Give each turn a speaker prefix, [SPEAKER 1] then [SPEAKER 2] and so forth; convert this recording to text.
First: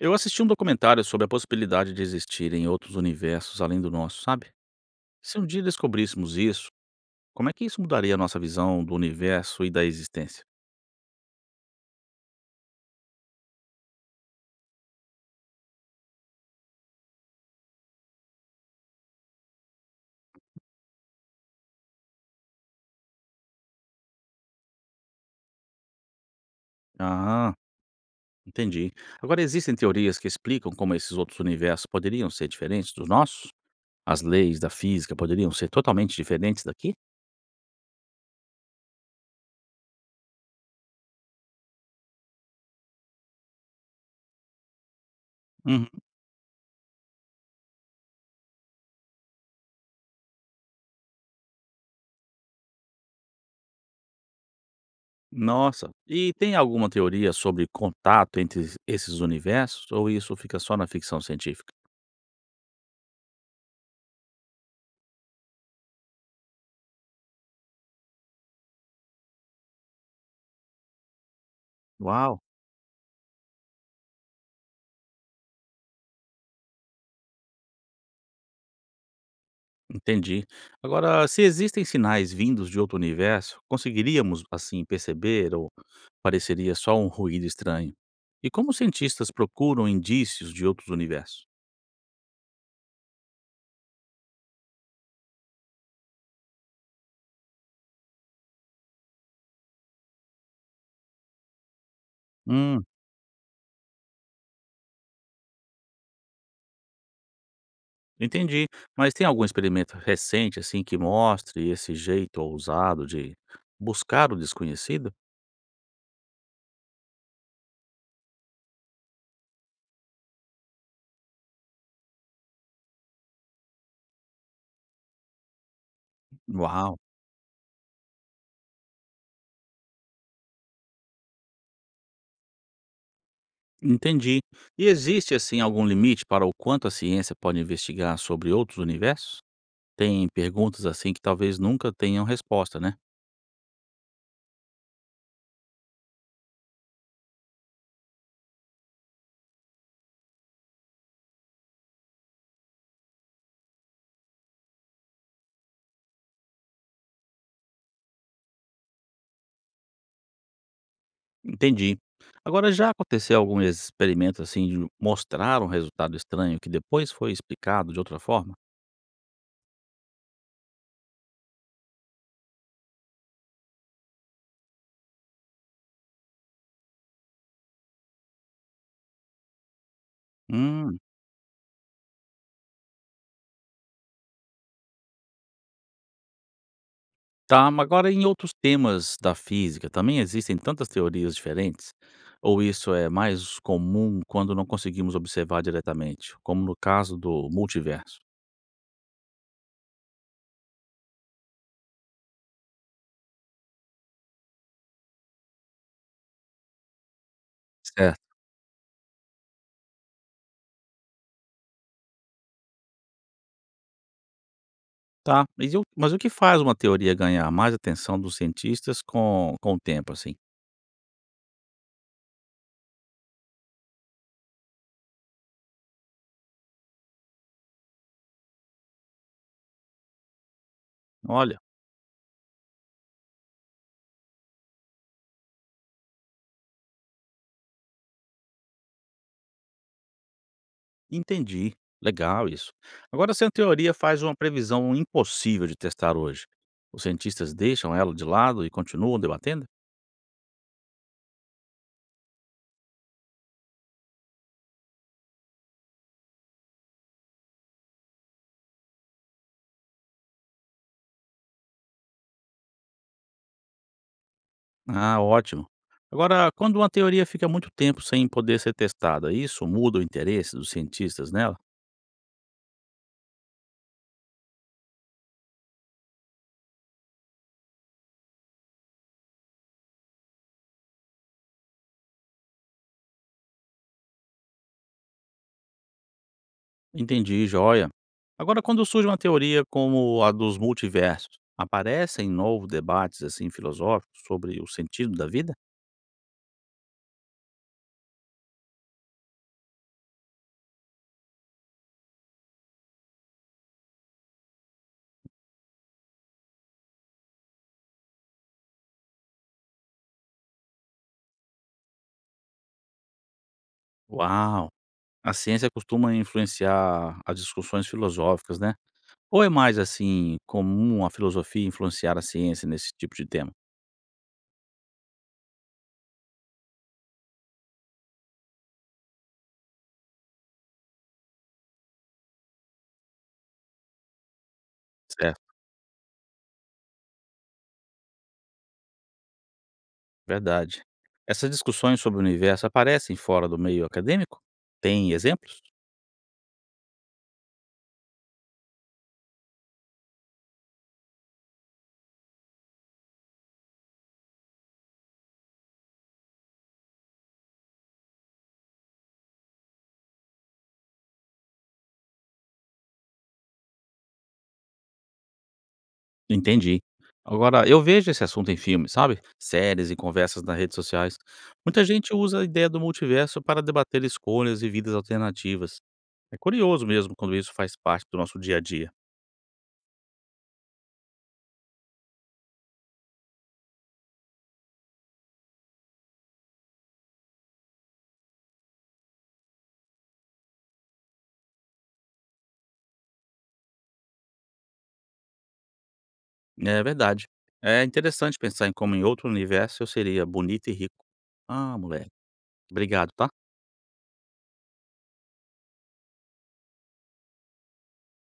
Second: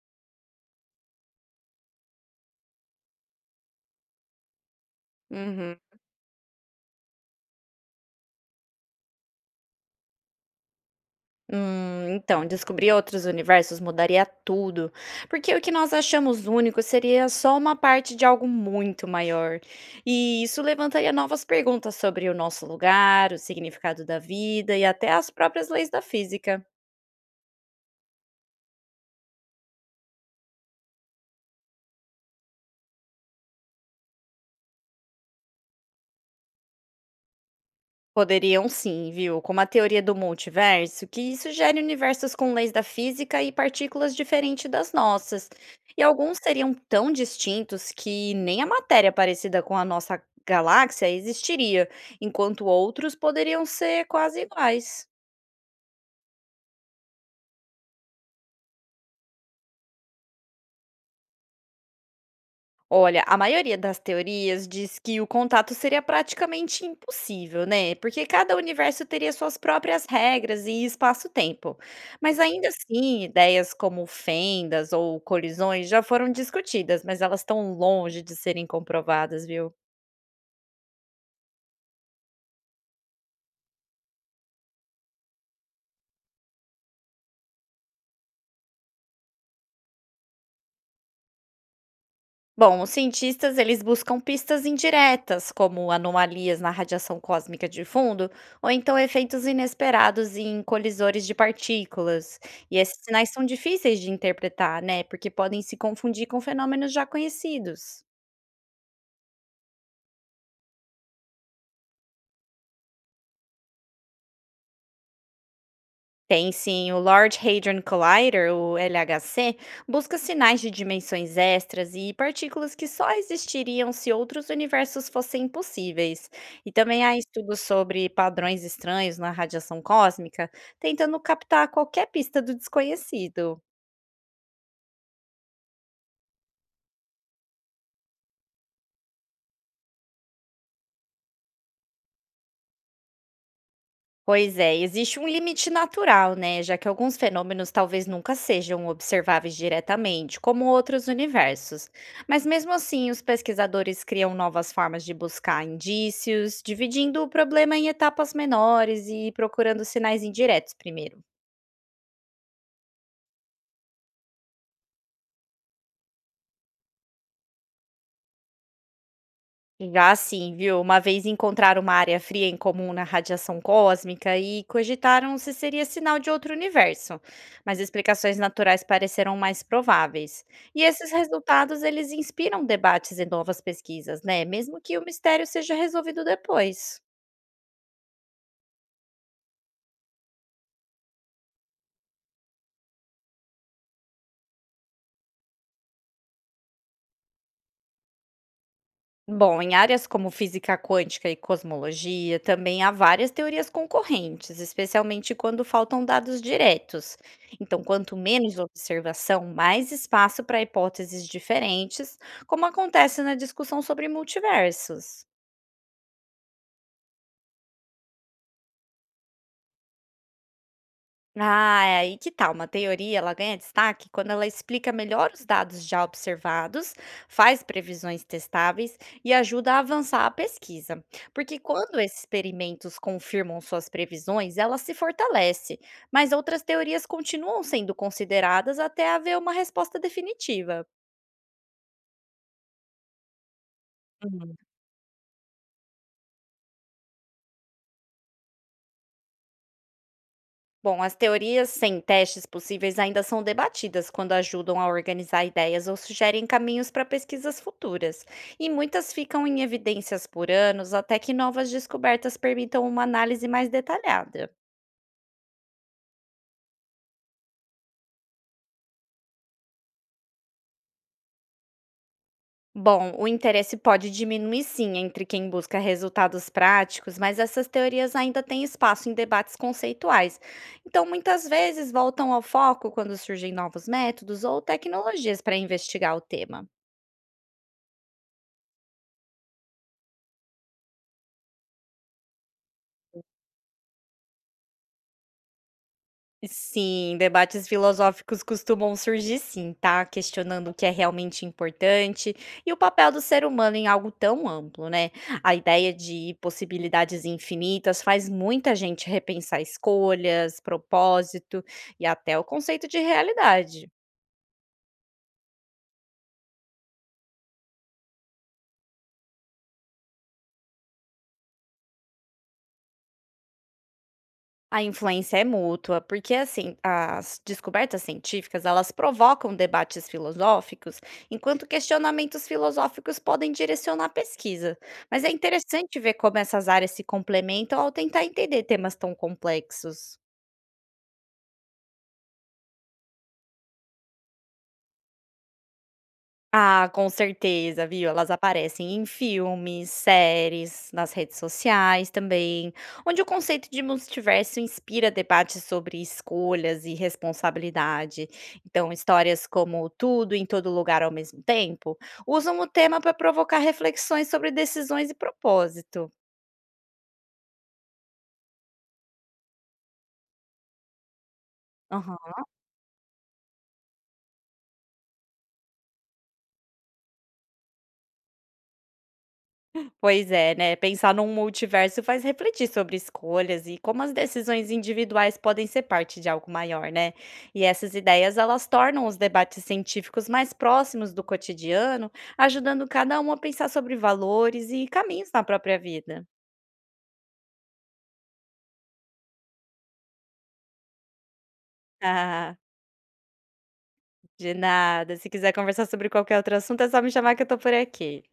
[SPEAKER 1] Eu assisti um documentário sobre a possibilidade de existirem outros universos além do nosso, sabe? Se um dia
[SPEAKER 2] Uhum.
[SPEAKER 1] descobríssemos isso, como é que isso mudaria a nossa visão do universo e da existência?
[SPEAKER 2] Então, descobrir outros universos mudaria tudo, porque o que nós achamos único seria só uma parte de algo muito maior. E isso levantaria novas perguntas sobre o nosso lugar, o significado da vida e até as próprias leis da física.
[SPEAKER 1] Ah, entendi. Agora, existem teorias que explicam como esses outros universos poderiam ser diferentes dos nossos? As leis da física poderiam ser totalmente diferentes daqui?
[SPEAKER 2] Poderiam sim, viu? Como a teoria do multiverso, que isso gera universos com leis da física e partículas diferentes das nossas.
[SPEAKER 1] Uhum.
[SPEAKER 2] E alguns seriam tão distintos que nem a matéria parecida com a nossa galáxia existiria, enquanto outros poderiam ser quase iguais.
[SPEAKER 1] Nossa. E tem alguma teoria sobre contato entre esses universos ou isso fica só na ficção científica?
[SPEAKER 2] Olha, a maioria das teorias diz que o contato seria praticamente impossível, né? Porque cada universo teria suas próprias regras e espaço-tempo. Mas
[SPEAKER 1] Uau!
[SPEAKER 2] ainda assim, ideias como fendas ou colisões já foram discutidas, mas elas estão longe de serem comprovadas, viu?
[SPEAKER 1] Entendi. Agora, se existem sinais vindos de outro universo, conseguiríamos assim perceber ou pareceria só um ruído estranho? E como os cientistas procuram indícios de outros universos?
[SPEAKER 2] Bom, os cientistas eles buscam pistas indiretas, como anomalias na radiação cósmica de fundo, ou então efeitos inesperados em colisores de partículas. E
[SPEAKER 1] Hum,
[SPEAKER 2] esses sinais são difíceis de interpretar, né? Porque podem se confundir com fenômenos já conhecidos.
[SPEAKER 1] entendi. Mas tem algum experimento recente assim que mostre esse jeito ousado de buscar o desconhecido?
[SPEAKER 2] Tem sim, o Large Hadron Collider, o LHC, busca sinais de dimensões extras e partículas que só existiriam se outros universos fossem possíveis. E
[SPEAKER 1] Uau,
[SPEAKER 2] também há estudos sobre padrões estranhos na radiação cósmica, tentando captar qualquer pista do desconhecido.
[SPEAKER 1] entendi. E existe assim algum limite para o quanto a ciência pode investigar sobre outros universos? Tem perguntas assim que talvez nunca tenham resposta, né?
[SPEAKER 2] Pois é, existe um limite natural, né? Já que alguns fenômenos talvez nunca sejam observáveis diretamente, como outros universos. Mas mesmo assim, os pesquisadores criam novas formas de buscar indícios, dividindo o problema em etapas menores e procurando sinais indiretos primeiro.
[SPEAKER 1] Entendi. Agora, já aconteceu algum experimento assim de mostrar um resultado estranho que depois foi explicado de outra forma?
[SPEAKER 2] Já sim, viu? Uma vez encontraram uma área fria em comum na radiação cósmica e cogitaram se seria sinal de outro universo, mas explicações naturais pareceram mais prováveis. E
[SPEAKER 1] Hum,
[SPEAKER 2] esses resultados, eles inspiram debates e novas pesquisas, né? Mesmo que o mistério seja resolvido depois.
[SPEAKER 1] tá, mas agora em outros temas da física também existem tantas teorias diferentes? Ou isso é mais comum quando não conseguimos observar diretamente, como no caso do multiverso?
[SPEAKER 2] Bom, em áreas como física quântica e cosmologia, também há várias teorias concorrentes, especialmente quando faltam dados diretos. Então, quanto
[SPEAKER 1] Certo.
[SPEAKER 2] menos observação, mais espaço para hipóteses diferentes, como acontece na discussão sobre multiversos.
[SPEAKER 1] Tá, mas, mas o que faz uma teoria ganhar mais atenção dos cientistas com o tempo, assim?
[SPEAKER 2] Ah, é aí que tá. Uma teoria, ela ganha destaque quando ela explica melhor os dados já observados, faz previsões testáveis e ajuda a avançar a pesquisa. Porque
[SPEAKER 1] Olha.
[SPEAKER 2] quando esses experimentos confirmam suas previsões, ela se fortalece, mas outras teorias continuam sendo consideradas até haver uma resposta definitiva.
[SPEAKER 1] Entendi. Legal isso. Agora, se a teoria faz uma previsão impossível de testar hoje, os cientistas deixam ela de lado e continuam debatendo?
[SPEAKER 2] Bom, as teorias sem testes possíveis ainda são debatidas quando ajudam a organizar ideias ou sugerem caminhos para pesquisas futuras, e muitas ficam em evidências por anos até que novas descobertas permitam uma análise mais detalhada.
[SPEAKER 1] Ah, ótimo. Agora, quando uma teoria fica muito tempo sem poder ser testada, isso muda o interesse dos cientistas nela?
[SPEAKER 2] Bom, o interesse pode diminuir sim entre quem busca resultados práticos, mas essas teorias ainda têm espaço em debates conceituais. Então, muitas vezes voltam ao foco quando surgem novos métodos ou tecnologias para investigar o tema.
[SPEAKER 1] Entendi, joia. Agora, quando surge uma teoria como a dos multiversos, aparecem novos debates assim filosóficos sobre o sentido da vida?
[SPEAKER 2] Sim, debates filosóficos costumam surgir sim, tá? Questionando o que é realmente importante e o papel do ser humano em algo tão amplo, né? A ideia de possibilidades infinitas faz muita gente repensar escolhas, propósito e até o conceito de realidade.
[SPEAKER 1] Uau! A ciência costuma influenciar as discussões filosóficas, né? Ou é mais, assim, comum a filosofia influenciar a ciência nesse tipo de tema?
[SPEAKER 2] A influência é mútua, porque assim, as descobertas científicas, elas provocam debates filosóficos, enquanto questionamentos filosóficos podem direcionar a pesquisa. Mas é
[SPEAKER 1] Certo,
[SPEAKER 2] interessante ver como essas áreas se complementam ao tentar entender temas tão complexos.
[SPEAKER 1] verdade. Essas discussões sobre o universo aparecem fora do meio acadêmico? Tem exemplos?
[SPEAKER 2] Ah, com certeza, viu. Elas aparecem em filmes, séries, nas redes sociais também, onde o conceito de multiverso inspira debates sobre escolhas e responsabilidade. Então, histórias como Tudo em Todo Lugar ao Mesmo Tempo usam o tema para provocar reflexões sobre decisões e propósito.
[SPEAKER 1] Entendi. Agora, eu vejo esse assunto em filmes, sabe? Séries e conversas nas redes sociais. Muita gente usa a ideia do multiverso para debater escolhas e vidas alternativas. É curioso mesmo quando isso faz parte do nosso dia a dia.
[SPEAKER 2] Pois é, né, pensar num multiverso faz refletir sobre escolhas e como as decisões individuais podem ser parte de algo maior, né? E essas ideias, elas tornam os debates científicos mais próximos do cotidiano, ajudando cada um a pensar sobre valores e caminhos na própria vida.
[SPEAKER 1] É verdade. É interessante pensar em como em outro universo eu seria bonito e rico. Ah, moleque.
[SPEAKER 2] Ah,
[SPEAKER 1] Obrigado, tá?
[SPEAKER 2] de nada. Se quiser conversar sobre qualquer outro assunto, é só me chamar que eu tô por aqui.